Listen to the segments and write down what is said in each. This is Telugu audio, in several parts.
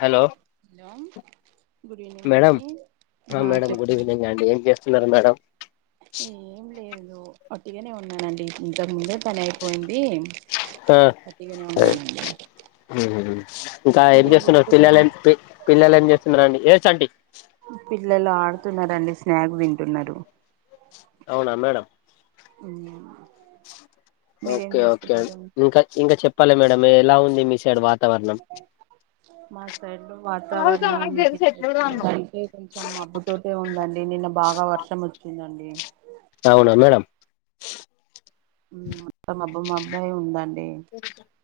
Hello hello good evening madam అండి ఆ మేడం గుడ్ చెప్పండి ఈవెనింగ్ అండి ఏం చేస్తున్నారు మేడం ఏం లేదు అట్గానే ఉన్నానండి ఇంతకు ముందు పని అయిపోయింది ఆ వట్టిగానే ఉన్నానండి ఇంకా ఏమి చేస్తున్నారు పిల్లలు ఏం పిల్లలు ఏం చేస్తున్నారు అండి ఏస్ంటీ పిల్లలు ఆడుతున్న రండి స్నాక్స్ తింటున్నారు అవునా మేడం ఉ ఓకే ఓకే ఇంకా ఇంకా చెప్పాలి మేడం ఎలా ఉంది మీ సైడ్ వా మా సైడ్ వాతావరణాన్నినికి ఎట్లుందంటే కొంచెం మబ్బుతోటే ఉందండి నిన్న బాగా వర్షం వచ్చిందండి అవునా మేడం ఉ అట్లా మబ్బు మబ్బు అయి ఉందండి ే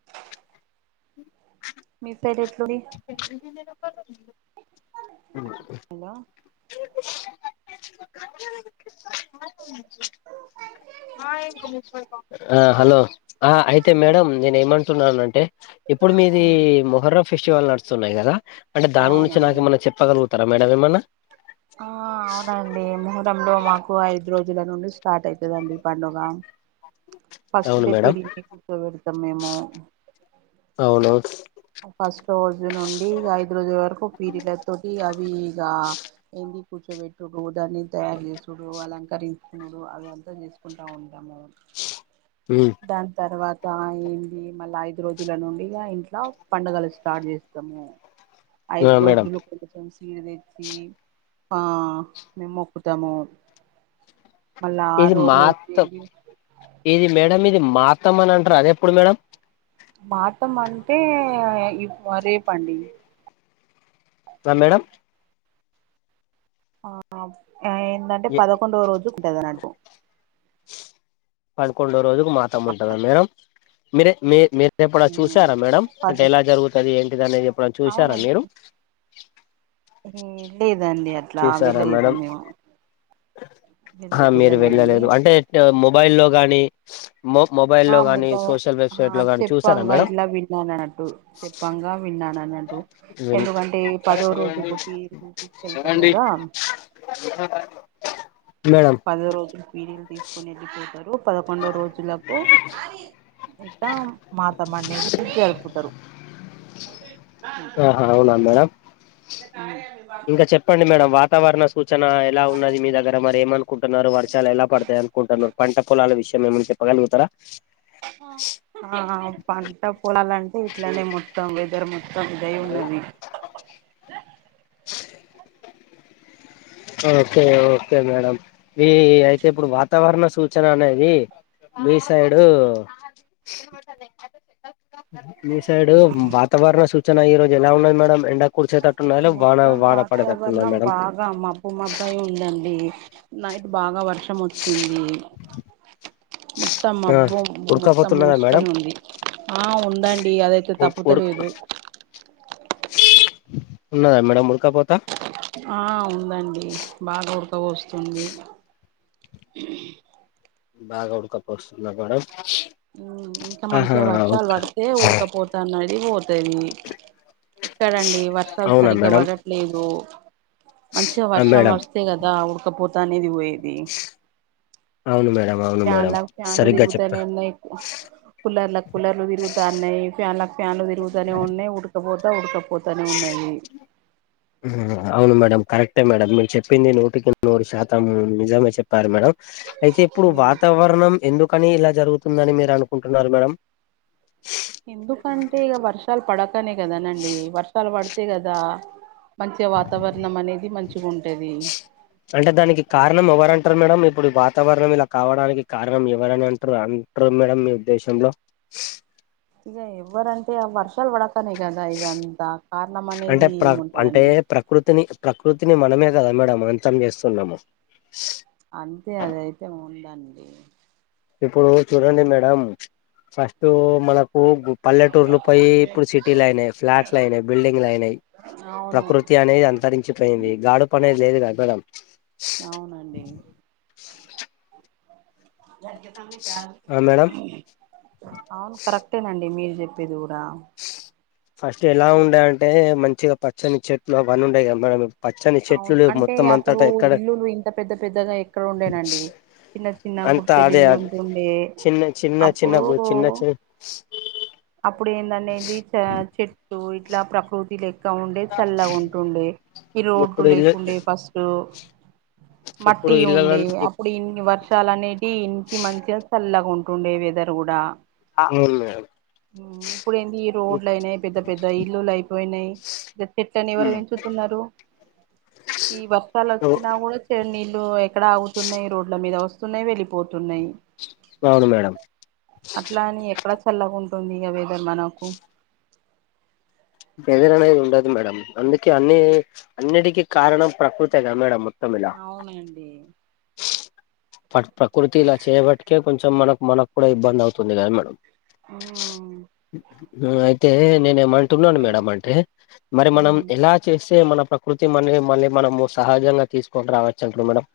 మీ పేరు ఎట్లుడి హలో ఆ హలో ఆ అయితే మేడం నేను ఏమం టున్నానంటే ఇప్పుడు మీది మొహర్ర ఫెస్టివల్ నడుస్తున్నాయి కదా అంటే దాని గురించి నాకు అవునండి ఏమనా చెప్పగలుగుతారా మేడమ్ ఏమన్నా ఆ అవునండి ముహూరంలో మాకు ఐదు రోజుల నుండి స్టార్ట్ అయితదండి పండుగ ఫస్ట్ అవును డే మేడం పిరిల్ని కూచో వెడతాం మేము అవును ఫస్ట్ రోజు నుండి ఇగ ఐదు రోజుల వరకు పీరిల తోటి అవి ఇగ ఏంది కూర్చోబెట్టుడు దాన్ని తయారు చేసుడు అలంకరించుకునుడు అద అంత చేసుకుంటా ఉంటాము పి దాని తర్వాత ఏంది మళ్ళ ఐదు రోజుల నుండి ఇగ ఇంట్ల పండుగలు స్టార్ట్ చేస్తాము ఐదు మేడం రోజులు సీడి తెచ్చి ఆ మేము మొక్కుతాము మల్ల ఇది ఆరో రోజు మాత్రం ఏంది ఇది మేడం ఇది మాతం అని అంటారు అది ఎప్పుడు మేడం మాతం అంటే రేపండి రా మేడం ఆ ఏందాంటే పదకొండో రోజు ఉంటది అన్నట్టు పదకొండో రోజుకు మాతం ఉంటద మేడం మీరే మీ మీ ఎప్పుడ చూసారా మేడం పద అంటే ఎలా జరుగుతది ఏంటిది అనేది ఎప్పుడు చూసారా మీరు ఏ లేదండి అట్లా చూసారా వెళ్ళలేదు మేడం మేము ఆ వెదరే మీరు వెళ్ళలేదండి వెళ్ళలేదు అంటే మొబైల్లో గాని మొ ఆ మొబైల్లో గాని ముఖం సోషల్ వెబ్సైట్ లో గాని చూసారా మేడం విన్నానన్నట్టు చెప్పంగా విన్నానన్న ఎందుకంటే పదో రోజుకు పిరీలు తీసుకెళ్తారు కదా మేడం పదో రోజు పీరీలు తీసుకుని వెళ్ళిపోతారు పదకొండో రోజులకు ఇకా మాతమనేది జరుపుతరు ఆహా అవునా మేడం ఉ ఇంకా చెప్పండి మేడం వాతావరణ సూచన ఎలా ఉన్నది మీ దగ్గర మరేమన్ అనుకుంటున్నారు వర్షాలు ఎలా పడతాయి అనుకుంటున్నారు పంట పొలాల విషయం ఏమన్న చెప్పగలుగుతారా ఆ పంట పొలాలంటే ఇట్లనే మొతం వెదర్ మొ క్ దే ఉన్నది ఓకే ఓకే మేడం ఈ అయితే ఇప్పుడు వాతావరణ సూచన అనేది మీ సైడు ద అ మీ సైడ్ వాతావరణ సూచన ఈ రోజు ఎలా ఉన్నది మేడం ఎండ కుర్చేటట్టు ఉన్నాద లే వాన మొత్తం వాన పడేటట్టున్నాద వాతావరణం మేడం బాగా మాబ్బు మాబ్బయి ఉందండి నైట్ బాగా వర్షం వచ్చింది మొత్తం ఆ మబ్బు మొత్తం ఉడకపోతున్నదా మేడం మూసుకొని ఉంది ఆ ఉందండి అదైతే ఉ తప్పుత ఉడక లేదు ఉన్నదా మేడం ఉడకాపోతా ఆ ఉందండి బాగా ఉడకపోస్తోంది బాగా ఉడకపోస్తుందా మేడం మ్ ఇంకా ఆహా మంచిగా వర్షాలు ఓకే పడితే ఊడకపోతా అన్నది పోతది ఎక్కడండి వర్షాలు అవునా సరిగ్గా మేడం పడట్లేదు మంచిగా ఆ వర్షం మేడం వరిస్తే కదా ఉడకపోత అనేది పోయే ది అవును మేడం అవును ఫ్యాన్ మేడం ల ఫ్యాన్లు సరిగ్గా చెప్పారు తిరుగుతనే ఉన్నాయ్ కులర్ ల కులర్లు విరుగుతాన్నయ్ ఫ్యాన్ల ఫ్యాన్లు తిరుగుతనే ఉన్నయ్ ఉడుకపోతా ఉడుక పోతానే ఉన్నాది అవును మేడం కరెక్టే మేడం మీరు చెప్పింది నూటికి నూరు శాతం నిజమే చెప్పారు మేడం అయితే ఇప్పుడు వాతావరణం ఎందు కనీ ఇలా జరుగుతుందని మీరు అనుకుంటున్నారు మేడం ఎందుకంటే ఇగ వర్షాలు పడకనే కదానండి వర్షాలు పడితే కదా మంచిగా వాతావరణం అనేది మంచిగా ఉంటది అంటే దానికి కారణం ఎవరంటారు మేడం ఇప్పుడు వాతావరణం ఇలా కావడానికి కారణం ఎవరని అంటారు అం ర్ మేడం మీ ఉద్దేశంలో ఇగ ఎవ్వరంటే ఆ వర్షాలు పడతనే కదా ఇవి అంతా కారణం అంటే అనేది ప్ర అంటే ఏముంటదండి ప్రకృతిని ప్రకృతిని మనమే కదా మేడం అంతం చేస్తున్నాము అంతే అదయితే ఉందండి ఇప్పుడు చూడండి మేడం ఫస్ట్ మనకు గు పల్లెటూర్లు పోయి ఇప్పుడు సిటీలు అయినాయి ఫ్లాట్స్లు అయినాయి బిల్డింగ్ లు అయినాయి అవును ప్రకృతి అనేది అంతరించిపోయింది గాడుపు అనేది లేదు కదా మేడం అవునండి గజక తని కాల ఆ మేడం [inaudible] అవును కరెక్టేనండి మీరు జెప్పేది కుడా ఫస్ట్ ఎలా ఉండే అంటే మంచిగా పచ్చని చెట్లు అవన్ని ఉండే కదా మేడం పచ్చని అవును చెట్లులేవ్ అంటే మొత్తం అప్పుడు అంతట ఎక్కడ ఇల్లులు ఇంత పెద్ద పెద్దగా ఎక్కడ ఉండేనండి చిన్న చిన్న అంత గుడిసెలు అదే ఇల్లు అదే ఉంటుండే చిన్న చిన్న చిన్న అప్పుడు గు చిన్న చిన్న అప్పుడు ఏందనేది చ చెట్టు ఇట్లా ప్రకృతి లే క్క ఉండే చల్లగా ఉంటుండే ఈ ఇప్పుడు రోడ్డు ఇల్లు లేకుండే ఫస్ట్ మట్టి ఇప్పుడు ఇళ్లలో ఉండే అప్పుడు ఇన్ని వర్షాలనే ఇనికి మంచిగా సల్లాగా ఉంటుండే వెదర్ కుడా అవును మేడం ఉమ్ ఇప్పుడు ఏంది రోడ్లు అయినాయి పెద్ద పెద్ద ఇల్లులు అయిపోయినాయి ఇగ చెట్లని ఎవరు పెంచుతున్నారు ఈ వర్షాలు వచ్చినా గూడ నీళ్లు ఎక్కడ ఆగుతున్నాయి రోడ్ల మీద వస్తున్నాయి వెళ్ళిపోతున్నాయి అవును మేడం అట్లా అని ఎక్కడ చల్లగ ఉంటుంది ఇగ వెదర్ మనకు వెదర్ అనేది ఉండదు మేడం అందుకే అన్ని అన్నిటికీ కారణం ప్రకృతేగా మేడం మొత్తం ఇలా అవును అండి ప్రకృతి ఇలా చేయబటికే కొంచెం మనకు మనకు కూడా ఇబ్బంది అవుతుంది గదా మేడం ఆ అయితే నేను ఏమంటున్నాను మేడం అంటే మరి మనం ఉమ్ ఎలా చేస్తే మన ప్రకృతి మ మళ్ళీ మనము సహజంగా తీసుకొని రావచ్చు అంటున్న మేడం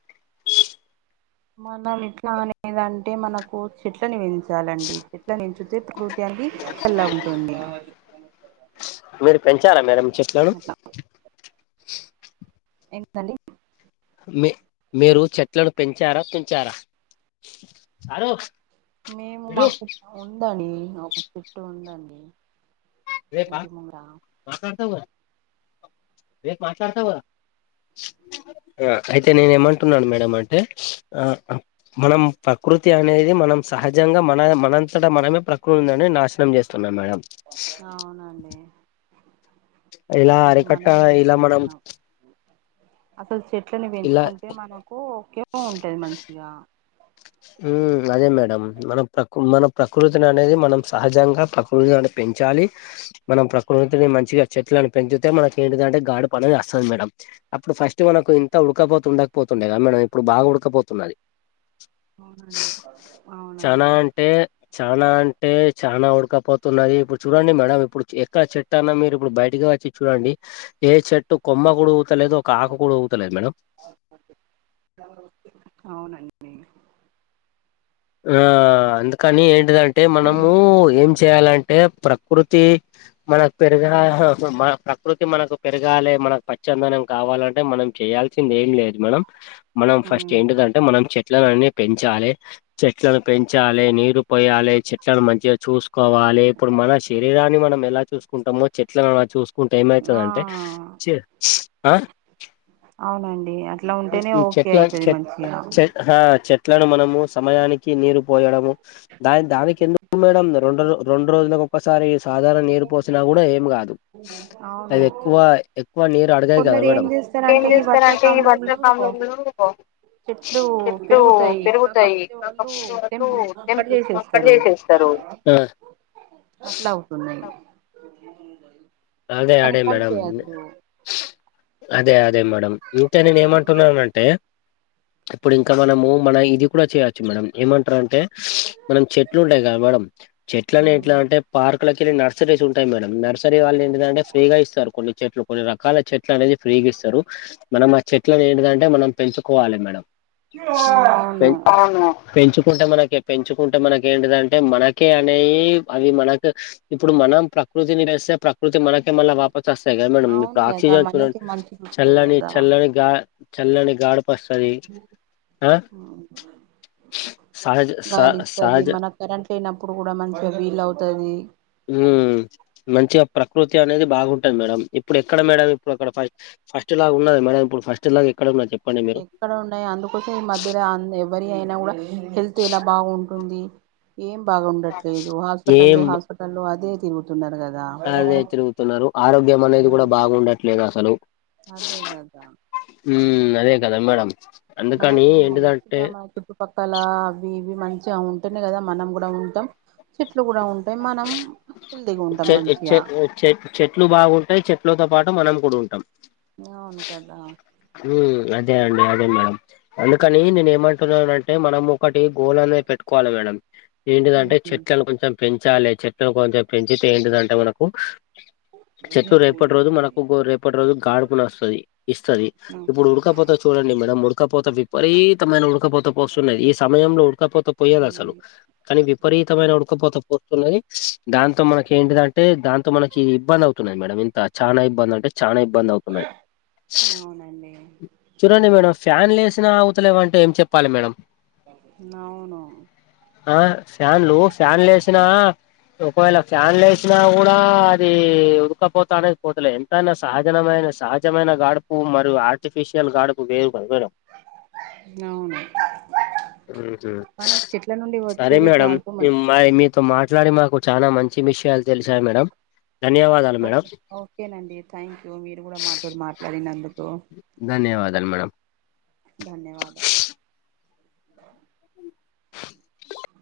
మనం ఇట్లా అనేదంటే మనకు చెట్లను బెంచాలండి చెట్లను బెంచితే అయితే అవి చల్లగ ఉంటుంది మీరు పెంచార మేడం చెట్లను అట్లా ఏంటిది అండి మీ మీరు చెట్లను పెంచారా తుంచారా మేము మాకు ఉందండి ఒక చెట్టు ఉంది అండి రేపా మాట్లాడుతవ్ గదా రేపు మాట్లాడుత వ్ గదా ఆ అయితే నేనేం అంటున్నాను మేడం అంటే ఆ మనం ప్రకృతి అనేది మనం సహజంగా మన మనంతట మనమే ప్రకృతి అనేది నాశనం చేస్తున్నాం మేడం అ అవునండి ఇలా అంటే అరికట్ట మనమే ఇలా మనం చేసుకుంటున్నాం అసలు చెట్లను ఇలా పెంచుకుంటే మనకు ఉపయోగం ఉంటది మంచిగా ఉమ్ అదే మేడం మన ప్రకృ మన ప్రకృతిని అనేది మనం సహజంగా ప్రకృతిని పెంచాలి మనం ప్రకృతిని మంచిగా చెట్లను పెంచుతే మనకి ఏంటింటే గాడి పని వస్తది మేడం అప్పుడు ఫస్ట్ అయితే మనకు ఇంత ఉడకపోతు ఉండకపోతుండేగా మేడం ఇప్పుడు బాగ ఉడకపోతున్నది అవునండి చానా అవునండి అంటే చానా అంటే చానా ఉడకపోతున్నది ఇప్పుడు చూడండి మేడం ఇప్పుడు ఎక్క చె ట్టన్నా మీరు ఇప్పుడు బయటికి వచ్చి చూడండి ఏ చెట్టు కొమ్మ గూడా ఊగుతలేదు ఒక ఆకు కూడా ఊగుతలేదు మేడం అవునండి ఆ అందుకని ఏంటిదంటే మనము ఏం చేయాలంటే ప్రకృతి మనకు పెరుగా మన ప్రకృతి మనకు పెరగాలి మనకు పచ్చందనం కావాలంటే మనం చేయాలి చేసింది ఏం లేదు మేడం మనం ఫస్ట్ ఉమ్ ఏంటిదంటే మనం చెట్ల నన్ని పెంచాలే చెట్లను పెంచాలే నీరు పోయాలే చెట్లను మంచిగ చూసు కోవాలే ఇప్పుడు మన శరీరాన్ని మనం ఎలా చూసుకుంటామో చెట్లను అలా చూసుకుంటే ఆ ఏమైతదంటే చె ఆ అవునండి అట్ల ఉంటేనే ఓకే ఐతది మంచిగా. హ చెట్లను మనము సమయానికి నీరు పోయడము. దా దానికి ఎందుకు మేడం రెండు రెండు రోజుల. ఒక్కసారి సాధారణ నీరు పోసినా కూడా ఏమి కాదు అవును అది ఎక్కువ. క్కువ నీరు అడిగయి కదా కొందరు ఏం మేడం. చేస్తారంటే ఈ వర్షాకాలంలో చెట్లు పెరుగుతాయి కాకపోతే. వాళ్ళు తెంపేసేస్తారు. ఆ అలా ఉన్నాయి. అదే అడే మేడం అదే అదే మేడం ఇంక నేను ఏమంటున్నానంటే ఇప్పుడు ఇంకా మనము మన ఇది కూడా చేయవచ్చు మేడం ఏమంటారు అంటే మనం చెట్లు ఉంటాయి కదా మేడం చెట్లు అని ఉమ్. ఎట్లా అంటే పార్క్లకి వెల్లీ నర్సరీస్ ఉంటాయి మేడం నర్సరీ వాళ్ళ ఏంటంటే ఫ్రీగా ఇస్తారు కొన్ని చెట్లు కొన్ని రకాల చెట్లు చేట్ల అనేది ఫ్రీగా ఇస్తారు మనం ఆ చెట్లని ఏంటిదంటే మనం పెంచుకోవాలి మేడం అవును అవును పెంచుకుంటే మనకే పెంచుకుంటే మనకి ఏంటిదంటే మనకే అనేవి అవి మనకు ఇప్పుడు మనం ప్రకృతినెస్తే ప్రకృతి మనకి తే మళ్ళ వాపస్ వస్తాయి కదా మేడం అవును ఇప్పుడు కదా ఆక్సిజన్ చూడండి మనకి మంచికి వస్తది చల్లని కదా చల్లని గా చల్లని గాడప్ సరి ఆ ఉమ్. సహజ్ స గాలి ఇస్తది సహజ మనకు కరెంట్ లేనప్పుడు కూడా మంచిగా వీల్ అవుతాది హు మంచిగా ప్రకృతి అనేది బాగుంటది మేడం ఇప్పుడు ఎక్కడ మేడం ఇప్పుడు అక్కడ ఫై ఫస్ట్ లాగా ఉన్నదా మడం ఇప్పుడు ఫస్ట్ లాగా ఎక్కడ ఉన్నా చెప్ప ఎక్కడ ఉన్నాయి అందుకోసం ఈ మధ్యలో ఎవరి అయినా కూడా హెల్త్ ఇలా బాగుంటుంది ఏం బాగుండట్లేదు హాస్పిటల్లు ఏం హాస్పిటల్లు అదే తిరుగుతున్నారు కదా అదే తిరుగుతున్నారు ఆరోగ్యం అనేది కూడా మరి బాగుండట్లేదు అసలు అదే గదా ఉ అదే కదా మేడం అందుకని మనకు ఏంటిదంటే మంచిగా మన చు పక్కల అవి ఇవి మంచిగా ఉంటేనే కదా మనం కూడా ఉంటాం చెట్లు కూడా ఉంటాయి మనం హెల్తీగా ఉంటాం చె చె మంచిగా చె చెట్లు బాగుంటాయ్ చెట్లతో పాటు మనం కూడా ఉంటాం అవును కదా ఉ అదే అండి అదే మేడం అందుకని నేను ఏమంటున్నానంటే మనం ఒకటి గోల్ అనేది పెట్టుకోవాలి మేడం ఏంటిదంటే ఉమ్. చెట్లను కొంచెం పెంచాలి చెట్లను కొంచెం పెంచితే ఏంటిదంటే మనకు చెట్లు రేపటి రోజు మనకు రేపటి రోజు గాడుపుని వస్తది ఇస్తది ఉ. ఇప్పుడు ఉడకపోత చూడండి మేడం ఉడకపోత విపరీతమైన ఉడకపోత పోస్తున్నది ఈ సమయంలో ఉడకపోత పోయదు అసలు ఉమ్. కానీ విపరీతమైన ఉడకపోత పోస్తున్నది దాంతో మనకి ఏంటిదంటే దాంతో మనకి ఇబ్బంది అవుతు మేడం ఇంత చానా ఇబ్బంది అంటే చానా ఇబ్బంది అవు అవునండి చూడండి మేడం ఫ్యాన్ లేేసినా అవుతలేవంటే ఏం చెప్పాలి మేడం అవును ఆ ఫ్యాన్లు ఫ్యాన్లు వేసిన ఒకవేళ ఫ్యాన్లు వేసినా కూడా అది ఉడకపోత అనేది పోతలే న సహజనామైన సహజమైన గాడుపు మరియు ఆర్టిఫిషియల్ గాడుపు వేరు కదా మేడం అవును మనం చెట్ల నుండి వచ్చేది గాడుపు మరి మీతో మాట్లాడి మాకు చాలా మంచి విషయాలు తెలిసాయి మేడం ధన్యవాదాలు మేడం ఓకే ఓకేనండి థ్యాంక్ యూ మీరు కూడా మాతో మాట్లాడినందుకు ధన్యవాదాలు మేడమ్ ధన్యవాదాలు